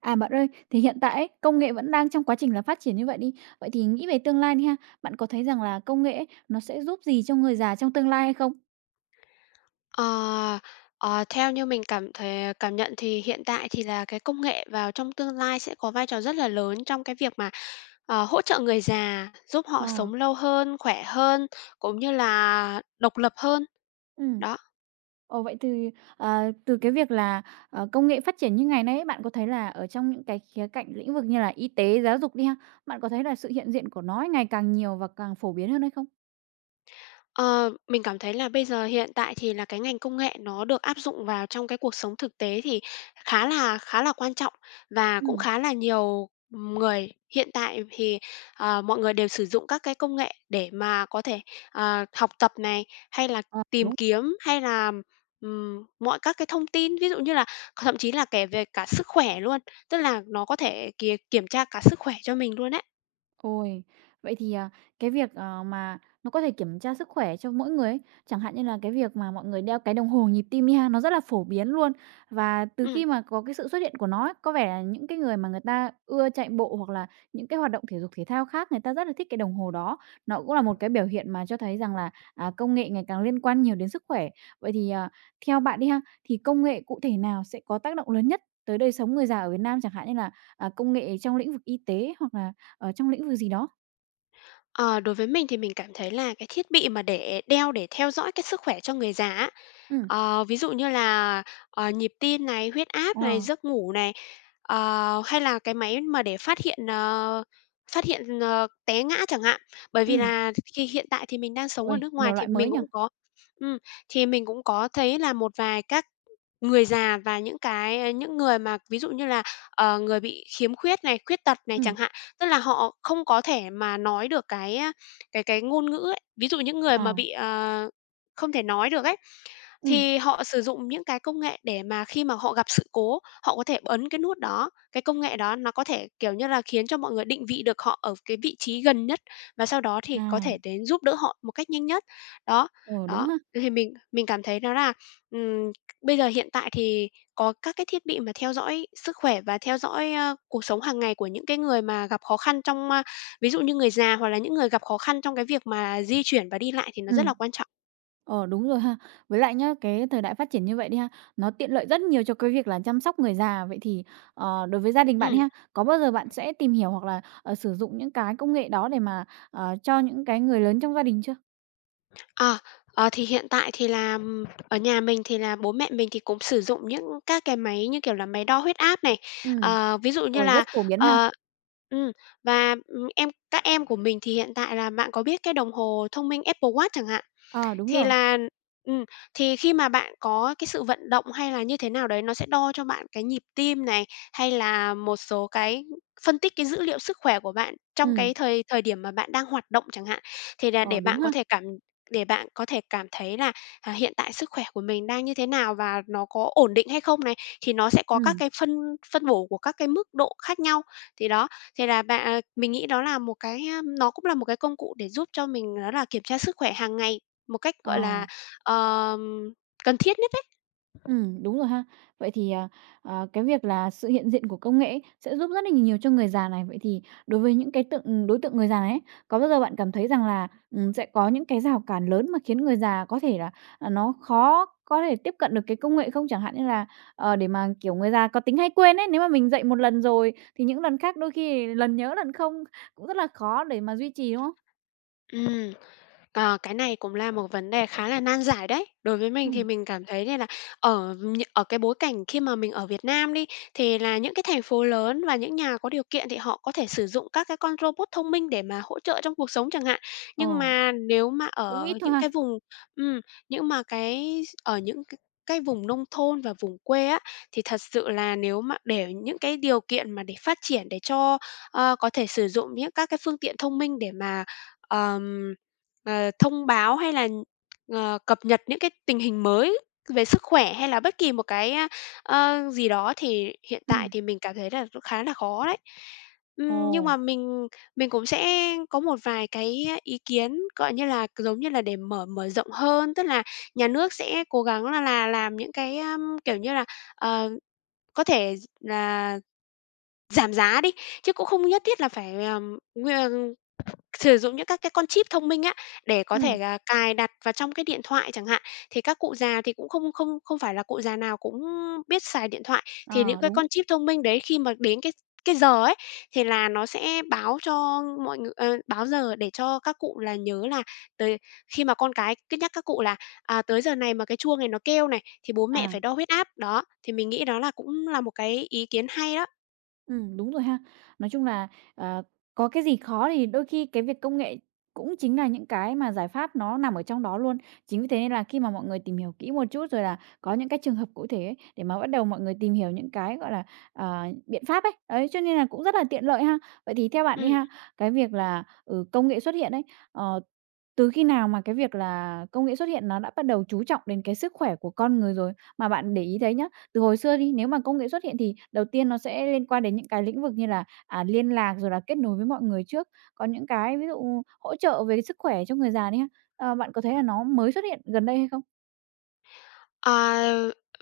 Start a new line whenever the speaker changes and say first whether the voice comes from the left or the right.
right: À, bạn ơi, thì hiện tại ấy, công nghệ vẫn đang trong quá trình là phát triển như vậy đi. Vậy thì nghĩ về tương lai đi ha, bạn có thấy rằng là công nghệ ấy, nó sẽ giúp gì cho người già trong tương lai hay không?
left: Ờ, Theo như mình cảm nhận thì hiện tại thì là cái công nghệ vào trong tương lai sẽ có vai trò rất là lớn trong cái việc mà, hỗ trợ người già, giúp họ
right: Ờ.
left: sống lâu hơn, khỏe hơn, cũng như là độc lập hơn.
right: Ừ.
left: Đó.
right: Ồ vậy thì, từ cái việc là, công nghệ phát triển như ngày nay ấy, bạn có thấy là ở trong những cái khía cạnh lĩnh vực như là y tế, giáo dục đi ha, bạn có thấy là sự hiện diện của nó ấy ngày càng nhiều và càng phổ biến hơn hay không?
left: Ờ, mình cảm thấy là bây giờ hiện tại thì là cái ngành công nghệ nó được áp dụng vào trong cái cuộc sống thực tế thì khá là quan trọng và
right: Ừ.
left: cũng khá là nhiều người hiện tại thì, mọi người đều sử dụng các cái công nghệ để mà có thể, học tập này, hay là
right: Ờ,
left: tìm
right: đúng.
left: kiếm, hay là, mọi các cái thông tin, ví dụ như là thậm chí là kể về cả sức khỏe luôn, tức là nó có thể kìa kiểm tra cả sức khỏe cho mình luôn đấy.
right: Ôi, vậy thì, cái việc, mà nó có thể kiểm tra sức khỏe cho mỗi người ấy, chẳng hạn như là cái việc mà mọi người đeo cái đồng hồ nhịp tim đi ha, nó rất là phổ biến luôn. Và từ
left: Ừm.
right: khi mà có cái sự xuất hiện của nó ấy, có vẻ là những cái người mà người ta ưa chạy bộ hoặc là những cái hoạt động thể dục thể thao khác, người ta rất là thích cái đồng hồ đó. Nó cũng là một cái biểu hiện mà cho thấy rằng là, à, công nghệ ngày càng liên quan nhiều đến sức khỏe. Vậy thì, à, theo bạn đi ha, thì công nghệ cụ thể nào sẽ có tác động lớn nhất tới đời sống người già ở Việt Nam, chẳng hạn như là, công nghệ trong lĩnh vực y tế hoặc là ở trong lĩnh vực gì đó?
left: Ờ, Đối với mình thì mình cảm thấy là cái thiết bị mà để đeo để theo dõi cái sức khỏe cho người già á,
right: Ừ.
left: ví dụ như là, nhịp tim này, huyết áp
right: Ờ.
left: này, giấc ngủ này, hay là cái máy mà để phát hiện, té ngã chẳng hạn. Bởi vì
right: Ừm.
left: là khi hiện tại thì mình đang sống ở
right: Ôi,
left: nước ngoài
right: nhiều
left: thì
right: loại mới nhỉ?
left: ừm, mình cũng có thấy là một vài các người già và những người mà ví dụ như là, người bị khiếm khuyết này, khuyết tật này
right: Ừ.
left: chẳng hạn. Tức là họ không có thể mà nói được cái ngôn ngữ ấy. Ví dụ những người mà
right: À.
left: bị, không thể nói được ấy,
right: Ừ.
left: thì họ sử dụng những cái công nghệ để mà khi mà họ gặp sự cố, họ có thể ấn cái nút đó, cái công nghệ đó nó có thể, kiểu như là, khiến cho mọi người định vị được họ ở cái vị trí gần nhất và sau đó thì có thể
right: À.
left: đến giúp đỡ họ một cách nhanh nhất. Đó,
right: Ờ, đúng
left: đó,
right: ha.
left: thì mình cảm thấy đó là, ừm, bây giờ hiện tại thì có các cái thiết bị mà theo dõi sức khỏe và theo dõi, cuộc sống hàng ngày của những cái người mà gặp khó khăn trong, ví dụ như người già hoặc là những người gặp khó khăn trong cái việc mà di chuyển và đi lại thì nó
right: Ừ.
left: rất là quan trọng.
right: Ờ, đúng rồi ha. Với lại nhá, cái thời đại phát triển như vậy đi ha, nó tiện lợi rất nhiều cho cái việc là chăm sóc người già. Vậy thì, đối với gia đình bạn
left: Ừm.
right: ha, có bao giờ bạn sẽ tìm hiểu hoặc là, sử dụng những cái công nghệ đó để mà, cho những cái người lớn trong gia đình chưa?
left: À, thì hiện tại thì là, ở nhà mình thì là bố mẹ mình thì cũng sử dụng những các cái máy như kiểu là máy đo huyết áp này,
right: Ừ.
left: ờ, ví dụ như
right: Ôi,
left: là,
right: rất phổ biến ha.
left: ờ ừm, và, các em của mình thì hiện tại là bạn có biết cái đồng hồ thông minh Apple Watch chẳng hạn.
right: Ờ, đúng
left: Thì
right: rồi.
left: là, ừm, thì khi mà bạn có cái sự vận động hay là như thế nào đấy, nó sẽ đo cho bạn cái nhịp tim này, hay là một số cái phân tích cái dữ liệu sức khỏe của bạn trong
right: Ừ.
left: cái thời thời điểm mà bạn đang hoạt động chẳng hạn. Thì là
right: Ờ, đúng ha.
left: để bạn có thể cảm thấy là, à, hiện tại sức khỏe của mình đang như thế nào và nó có ổn định hay không này, thì nó sẽ có các
right: Ừ.
left: cái phân phân bổ của các cái mức độ khác nhau. Thì đó, thì là bạn à, mình nghĩ đó là một cái, nó cũng là một cái công cụ để giúp cho mình đó là kiểm tra sức khỏe hàng ngày. Một cách,
right: Ờ.
left: gọi là, ờm, cần thiết nhất ấy.
right: Ừ, đúng rồi ha. Vậy thì, à, à, cái việc là sự hiện diện của công nghệ ấy sẽ giúp rất là nhiều cho người già này. Vậy thì đối với những cái đối tượng người già này ấy, có bao giờ bạn cảm thấy rằng là, sẽ có những cái rào cản lớn mà khiến người già có thể là, nó khó có thể tiếp cận được cái công nghệ không? Chẳng hạn như là, để mà, kiểu, người già có tính hay quên ấy, nếu mà mình dạy một lần rồi thì những lần khác đôi khi lần nhớ lần không, cũng rất là khó để mà duy trì, đúng không?
left: Ừm, cái này cũng là một vấn đề khá là nan giải đấy. Đối với mình thì
right: Ừ.
left: mình cảm thấy đây là ở cái bối cảnh khi mà mình ở Việt Nam đi, thì là những cái thành phố lớn và những nhà có điều kiện thì họ có thể sử dụng các cái con robot thông minh để mà hỗ trợ trong cuộc sống chẳng hạn. Nhưng
right: Ồ,
left: mà nếu mà
right: cũng ít
left: ở
right: thôi
left: những cái
right: ha?
left: vùng, ừm, nhưng mà cái ở những cái vùng nông thôn và vùng quê á, thì thật sự là nếu mà để những cái điều kiện mà để phát triển để cho, có thể sử dụng những các cái phương tiện thông minh để mà ờm, thông báo hay là, cập nhật những cái tình hình mới về sức khỏe hay là bất kỳ một cái, gì đó thì hiện tại
right: Ừ.
left: thì mình cảm thấy là cũng khá là khó đấy. Nhưng
right: Ồ.
left: mà mình cũng sẽ có một vài cái ý kiến, gọi như là, giống như là, để mở mở rộng hơn, tức là nhà nước sẽ cố gắng là làm những cái, kiểu như là, ờ, có thể là giảm giá đi, chứ cũng không nhất thiết là phải, sử dụng những các cái con chip thông minh á, để có thể
right: Ừ.
left: là cài đặt vào trong cái điện thoại chẳng hạn. Thì các cụ già thì cũng không không không phải là cụ già nào cũng biết xài điện thoại, thì những
right: À
left: cái con
right: đúng.
left: chip thông minh đấy khi mà đến cái giờ ấy, thì là nó sẽ báo cho mọi người, báo giờ để cho các cụ là nhớ là tới khi mà con cái cứ nhắc các cụ là, à, tới giờ này mà cái chuông này nó kêu này, thì bố mẹ phải
right: À.
left: đo huyết áp. Đó, thì mình nghĩ đó là cũng là một cái ý kiến hay đó.
right: Đúng rồi ha. Nói chung là, ờ, có cái gì khó thì đôi khi cái việc công nghệ cũng chính là những cái mà giải pháp nó nằm ở trong đó luôn. Chính vì thế nên là khi mà mọi người tìm hiểu kỹ một chút, rồi là có những cái trường hợp cụ thể ấy, để mà bắt đầu mọi người tìm hiểu những cái, gọi là, biện pháp ấy, đấy cho nên là cũng rất là tiện lợi ha. Vậy thì theo bạn đi
left: Ừm.
right: ha, cái việc là, ừ, công nghệ xuất hiện ấy, ờ, từ khi nào mà cái việc là công nghệ xuất hiện nó đã bắt đầu chú trọng đến cái sức khỏe của con người rồi mà bạn để ý thấy nhá? Từ hồi xưa đi, nếu mà công nghệ xuất hiện thì đầu tiên nó sẽ liên quan đến những cái lĩnh vực như là, à, liên lạc rồi là kết nối với mọi người trước. Có những cái ví dụ hỗ trợ về sức khỏe cho người già đi ha, bạn có thấy là nó mới xuất hiện gần đây hay không?
left: À,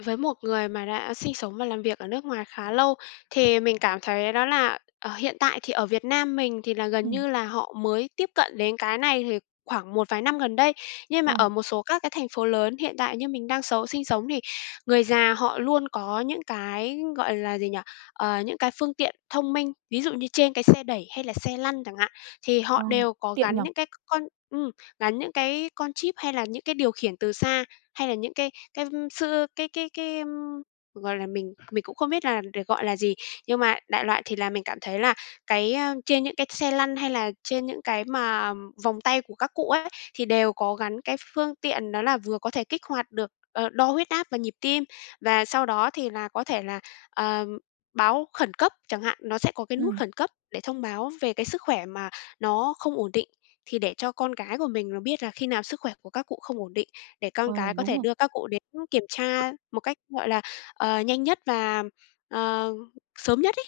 left: với một người mà đã sinh sống và làm việc ở nước ngoài khá lâu thì mình cảm thấy đó là, hiện tại thì ở Việt Nam mình thì là gần
right: Ừm.
left: như là họ mới tiếp cận đến cái này thì khoảng một vài năm gần đây. Nhưng mà
right: Ờ.
left: ở một số các cái thành phố lớn hiện tại như mình đang sinh sống thì người già họ luôn có những cái, gọi là gì nhỉ, những cái phương tiện thông minh, ví dụ như trên cái xe đẩy hay là xe lăn chẳng hạn, thì họ
right: Ờ.
left: đều có
right: Tiện
left: gắn
right: nhỉ?
left: những cái con ừm, gắn những cái con chip hay là những cái điều khiển từ xa, hay là những cái sự cái, ưm, gọi là, mình cũng không biết là để gọi là gì, nhưng mà đại loại thì là mình cảm thấy là cái, trên những cái xe lăn hay là trên những cái mà vòng tay của các cụ ấy, thì đều có gắn cái phương tiện đó là vừa có thể kích hoạt được, đo huyết áp và nhịp tim, và sau đó thì là có thể là, ờ, báo khẩn cấp chẳng hạn, nó sẽ có cái nút
right: Ừm.
left: khẩn cấp để thông báo về cái sức khỏe mà nó không ổn định, thì để cho con cái của mình nó biết là khi nào sức khỏe của các cụ không ổn định để con
right: Uầy,
left: cái có
right: đúng
left: thể
right: rồi.
left: đưa các cụ đến kiểm tra một cách, gọi là, nhanh nhất và, ờ, sớm nhất ấy.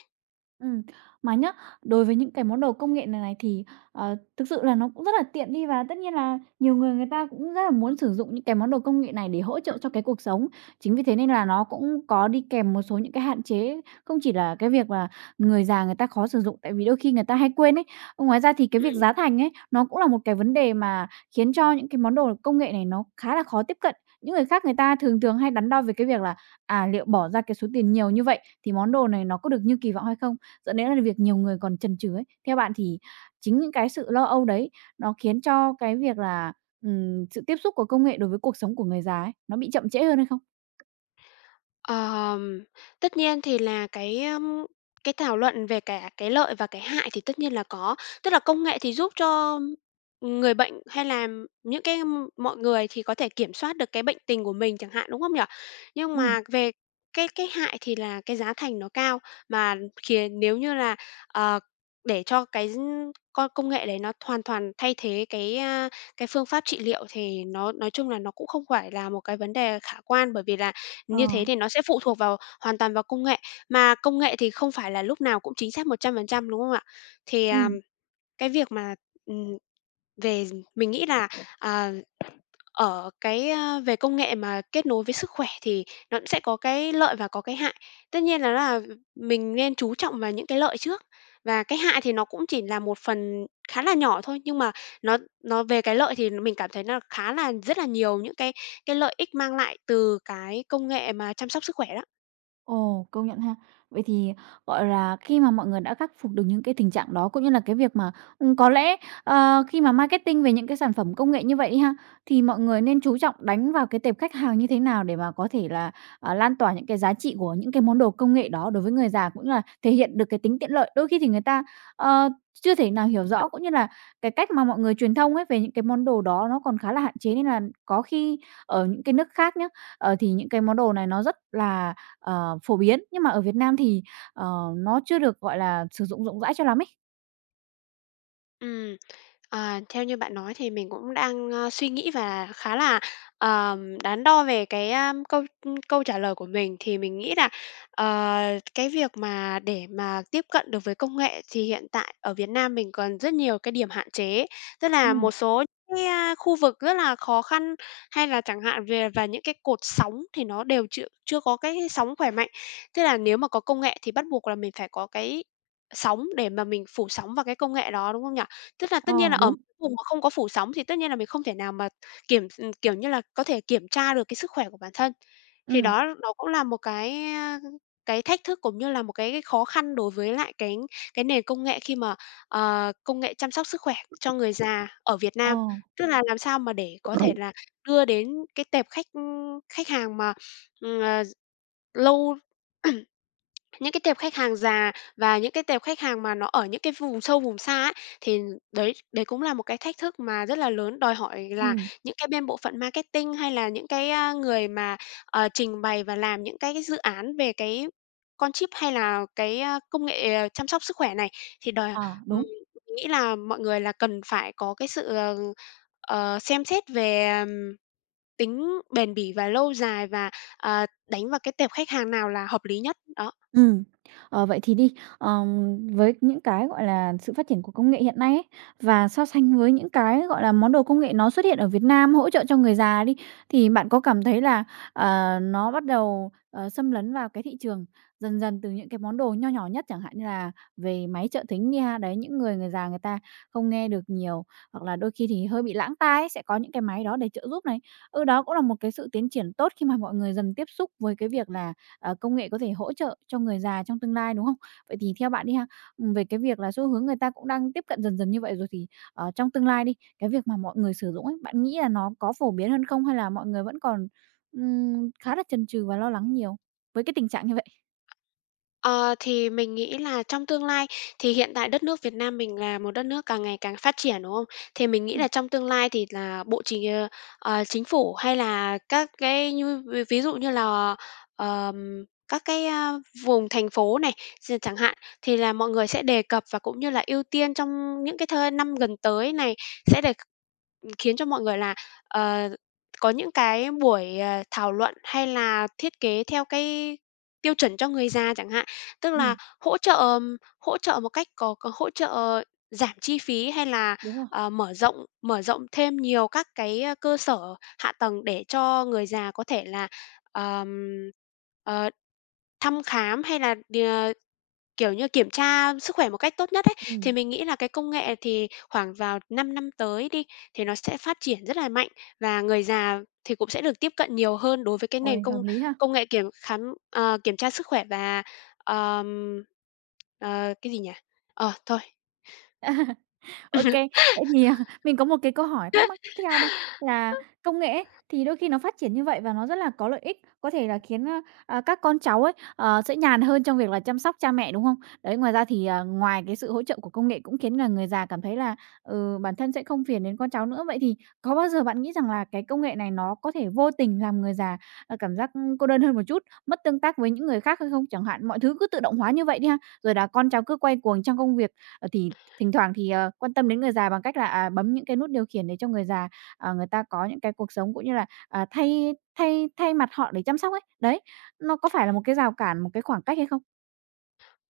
right: Ừm, mà nhá, đối với những cái món đồ công nghệ này này thì, thực sự là nó cũng rất là tiện đi và tất nhiên là nhiều người người ta cũng rất là muốn sử dụng những cái món đồ công nghệ này để hỗ trợ cho cái cuộc sống. Chính vì thế nên là nó cũng có đi kèm một số những cái hạn chế, không chỉ là cái việc là người già người ta khó sử dụng, tại vì đôi khi người ta hay quên ấy. Ngoài ra thì cái việc
left: Ừm.
right: giá thành ấy, nó cũng là một cái vấn đề mà khiến cho những cái món đồ công nghệ này nó khá là khó tiếp cận. Những người khác người ta thường thường hay đắn đo về cái việc là, à, liệu bỏ ra cái số tiền nhiều như vậy thì món đồ này nó có được như kỳ vọng hay không? Dẫn đến là việc nhiều người còn chần chừ ấy. Theo bạn thì chính những cái sự lo âu đấy nó khiến cho cái việc là, sự tiếp xúc của công nghệ đối với cuộc sống của người già ấy, nó bị chậm trễ hơn hay không?
left: Ờm, tất nhiên thì là cái thảo luận về cả cái lợi và cái hại thì tất nhiên là có. Tức là công nghệ thì giúp cho người bệnh hay là mọi người thì có thể kiểm soát được cái bệnh tình của mình chẳng hạn, đúng không nhỉ? Nhưng
right: Ừ.
left: mà về cái hại thì là cái giá thành nó cao, mà khiến nếu như là, ờ, để cho con công nghệ đấy nó hoàn toàn thay thế cái phương pháp trị liệu thì nó nói chung là nó cũng không phải là một cái vấn đề khả quan, bởi vì là
right: Ờ.
left: như thế thì nó sẽ phụ thuộc hoàn toàn vào công nghệ, mà công nghệ thì không phải là lúc nào cũng chính xác 100% đúng không ạ? Thì, à,
right: Ừm.
left: cái việc mà, ừm, về mình nghĩ là, à, ở cái, về công nghệ mà kết nối với sức khỏe thì nó cũng sẽ có cái lợi và có cái hại. Tất nhiên đó là mình nên chú trọng vào những cái lợi trước, và cái hại thì nó cũng chỉ là một phần khá là nhỏ thôi, nhưng mà nó nó về cái lợi thì mình cảm thấy là khá là rất là nhiều những cái lợi ích mang lại từ cái công nghệ mà chăm sóc sức khỏe đó.
right: Ồ, công nhận ha. Vậy thì, gọi là, khi mà mọi người đã khắc phục được những cái tình trạng đó, cũng như là cái việc mà, có lẽ, khi mà marketing về những cái sản phẩm công nghệ như vậy đi ha, thì mọi người nên chú trọng đánh vào cái tệp khách hàng như thế nào để mà có thể là, lan tỏa những cái giá trị của những cái món đồ công nghệ đó đối với người già, cũng như là thể hiện được cái tính tiện lợi. Đôi khi thì người ta, ờ, chưa thể nào hiểu rõ, cũng như là cái cách mà mọi người truyền thông ấy về những cái món đồ đó nó còn khá là hạn chế, nên là có khi ở những cái nước khác nhá, thì những cái món đồ này nó rất là Ờ, phổ biến, nhưng mà ở Việt Nam thì, ờ, nó chưa được, gọi là, sử dụng rộng rãi cho lắm ấy.
left: Ừm, Theo như bạn nói thì mình cũng đang, suy nghĩ và khá là, đắn đo về cái, câu trả lời của mình. Thì mình nghĩ là, ờ, cái việc mà để mà tiếp cận được với công nghệ thì hiện tại ở Việt Nam mình còn rất nhiều cái điểm hạn chế, tức
right: Ừ.
left: là một số cái, khu vực rất là khó khăn, hay là chẳng hạn về và những cái cột sóng thì nó đều chưa chưa có cái sóng khỏe mạnh. Tức là nếu mà có công nghệ thì bắt buộc là mình phải có cái sóng để mà mình phủ sóng vào cái công nghệ đó, đúng không nhỉ? Tức là tất
right: Ờ,
left: nhiên là ở
right: đúng.
left: một cái vùng mà không có phủ sóng thì tất nhiên là mình không thể nào mà kiểm s kiểu như là, có thể kiểm tra được cái sức khỏe của bản thân. Thì
right: Ừ.
left: đó nó cũng là một cái, cái thách thức cũng như là một cái khó khăn đối với lại cái nền công nghệ khi mà, công nghệ chăm sóc sức khỏe cho người già ở Việt
right: Ờ.
left: Nam. Tức là làm sao mà để có thể là đưa đến cái tệp khách, khách hàng mà, ờ, d lâu những cái tệp khách hàng già và những cái tệp khách hàng mà nó ở những cái vùng sâu, vùng xa ấy, thì đấy đấy cũng là một cái thách thức mà rất là lớn, đòi hỏi là
right: Ừm.
left: những cái bên bộ phận marketing hay là những cái, người mà, trình bày và làm những cái dự án về cái con chip hay là cái, công nghệ, chăm sóc sức khỏe này, thì đòi
right: Ờ,
left: ừm,
right: đúng.
left: mình nghĩ là mọi người là cần phải có cái sự, xem xét về, tính bền bỉ và lâu dài và, đánh vào cái tệp khách hàng nào là hợp lý nhất, đó.
right: Ừm. Ờ, vậy thì đi, với những cái, gọi là, sự phát triển của công nghệ hiện nay ấy, và so sánh với những cái, gọi là, món đồ công nghệ nó xuất hiện ở Việt Nam hỗ trợ cho người già đi, thì bạn có cảm thấy là, nó bắt đầu, xâm lấn vào cái thị trường dần dần từ những cái món đồ nho nhỏ nhất, chẳng hạn như là về máy trợ thính đi ha, đấy, những người người già người ta không nghe được nhiều, hoặc là đôi khi thì hơi bị lãng tai ấy, sẽ có những cái máy đó để trợ giúp này. Ừ, đó cũng là một cái sự tiến triển tốt khi mà mọi người dần tiếp xúc với cái việc là công nghệ có thể hỗ trợ cho người già trong tương lai, đúng không? Vậy thì theo bạn đi ha, về cái việc là xu hướng người ta cũng đang tiếp cận dần dần như vậy rồi thì, trong tương lai đi, cái việc mà mọi người sử dụng ấy, bạn nghĩ là nó có phổ biến hơn không? Hay là mọi người vẫn còn, khá là chần chừ và lo lắng nhiều với cái tình trạng như vậy?
left: Ờ, thì mình nghĩ là trong tương lai thì hiện tại đất nước Việt Nam mình là một đất nước càng ngày càng phát triển, đúng không? Thì mình nghĩ là
right: Ừm.
left: trong tương lai thì là Bộ Chính ờ, ờ, Chính phủ hay là các cái như ví ví dụ như là, các cái, vùng thành phố này, chẳng hạn, thì là mọi người sẽ đề cập và cũng như là ưu tiên trong những cái thời năm gần tới này sẽ để khiến cho mọi người là, ờ, có những cái buổi, thảo luận hay là thiết kế theo cái tiêu chuẩn cho người già chẳng hạn. Tức là
right: Ừm.
left: hỗ trợ hỗ trợ một cách có hỗ trợ giảm chi phí hay là,
right: Đúng rồi.
left: mở rộng thêm nhiều các cái, cơ sở hạ tầng để cho người già có thể là, ờm, ờ, thăm khám hay là ờ, kiểu như, kiểm tra sức khỏe một cách tốt nhất ấy, thì
right: Ừm.
left: mình nghĩ là cái công nghệ thì khoảng vào 5 năm tới đi, thì nó sẽ phát triển rất là mạnh và người già thì cũng sẽ được tiếp cận nhiều hơn đối với cái nền
right: Uầy, hợp
left: công
right: lý ha.
left: công nghệ kiểm tra sức khỏe và, ờm, cái gì nhỉ? Ờ, thôi.
right: OK. Vậy thì, à, mình có một cái câu hỏi thắc mắc tiếp theo đây là công nghệ ấy, thì đôi khi nó phát triển như vậy và nó rất là có lợi ích, có thể là khiến, các con cháu ấy, sẽ nhàn hơn trong việc là chăm sóc cha mẹ, đúng không? Đấy, ngoài ra thì, à, ngoài cái sự hỗ trợ của công nghệ cũng khiến là người già cảm thấy là, ừ, bản thân sẽ không phiền đến con cháu nữa. Vậy thì có bao giờ bạn nghĩ rằng là cái công nghệ này nó có thể vô tình làm người già, cảm giác, ưm, cô đơn hơn một chút, mất tương tác với những người khác hay không? Chẳng hạn mọi thứ cứ tự động hóa như vậy đi ha, rồi là con cháu cứ quay cuồng trong công việc, ờ, thì Thỉnh thoảng thì, quan tâm đến người già bằng cách là, bấm những cái nút điều khiển để cho người già, người ta có những cái cuộc sống cũng như là, à, thay thay thay mặt họ để chăm sóc ấy. Đấy, nó có phải là một cái rào cản, một cái khoảng cách hay không?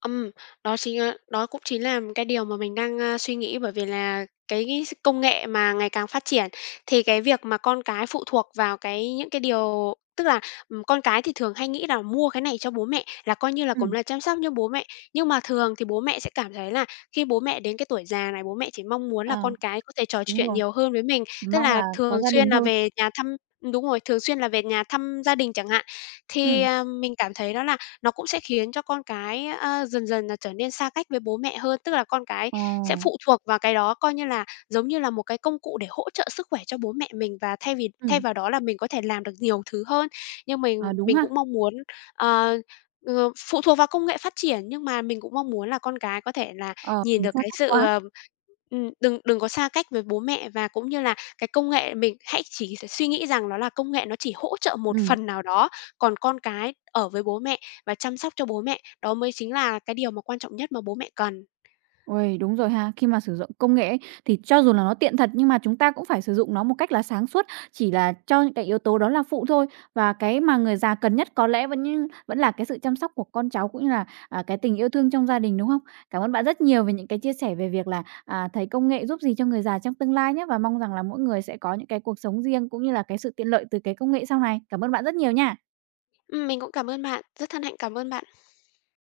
left: Ừm, đó chính á đó cũng chính là cái điều mà mình đang, suy nghĩ bởi vì là cái s công nghệ mà ngày càng phát triển thì cái việc mà con cái phụ thuộc vào cái những cái điều tức là, con cái thì thường hay nghĩ là mua cái này cho bố mẹ là coi như là cũng
right: Ừm,
left: là chăm sóc cho bố mẹ. Nhưng mà thường thì bố mẹ sẽ cảm thấy là khi bố mẹ đến cái tuổi già này, bố mẹ chỉ mong muốn là
right: ờ,
left: con cái có thể trò
right: đúng
left: chuyện
right: rồi,
left: nhiều hơn với mình,
right: chỉ
left: tức
right: mong
left: là
right: là có
left: thường
right: gia
left: xuyên
right: đình
left: là
right: thôi.
left: về nhà thăm đúng rồi, thường xuyên là về nhà thăm gia đình chẳng hạn. Thì,
right: Ừm,
left: mình cảm thấy đó là nó cũng sẽ khiến cho con cái, dần dần là trở nên xa cách với bố mẹ hơn. Tức là con cái
right: ồ,
left: sẽ phụ thuộc vào cái đó, coi như là giống như là một cái công cụ để hỗ trợ sức khỏe cho bố mẹ mình và thay
right: ừm,
left: vào đó là mình có thể làm được nhiều thứ hơn. Nhưng mình
right: ờ, đúng
left: mình
right: ha,
left: cũng mong muốn, ờ, phụ thuộc vào công nghệ phát triển, nhưng mà mình cũng mong muốn là con cái có thể là
right: ờ,
left: nhìn
right: mình
left: được
right: xa
left: cái
right: cách quá.
left: sự, đừng đừng có xa cách với bố mẹ và cũng như là cái công nghệ mình hãy chỉ suy nghĩ rằng đó là công nghệ nó chỉ hỗ trợ một
right: Ừm.
left: phần nào đó, còn con cái ở với bố mẹ và chăm sóc cho bố mẹ, đó mới chính là cái điều mà quan trọng nhất mà bố mẹ cần.
right: Uầy, đúng rồi ha. Khi mà sử dụng công nghệ ấy, thì cho dù là nó tiện thật nhưng mà chúng ta cũng phải sử dụng nó một cách là sáng suốt, chỉ là cho những cái yếu tố đó là phụ thôi. Và cái mà người già cần nhất có lẽ vẫn là cái sự chăm sóc của con cháu, cũng như là, à, cái tình yêu thương trong gia đình, đúng không? Cảm ơn bạn rất nhiều về những cái chia sẻ về việc là, à, thấy công nghệ giúp gì cho người già trong tương lai nhé và mong rằng là mỗi người sẽ có những cái cuộc sống riêng cũng như là cái sự tiện lợi từ cái công nghệ sau này. Cảm ơn bạn rất nhiều nha.
left: Mình cũng cảm ơn bạn, rất thân hạnh cảm ơn bạn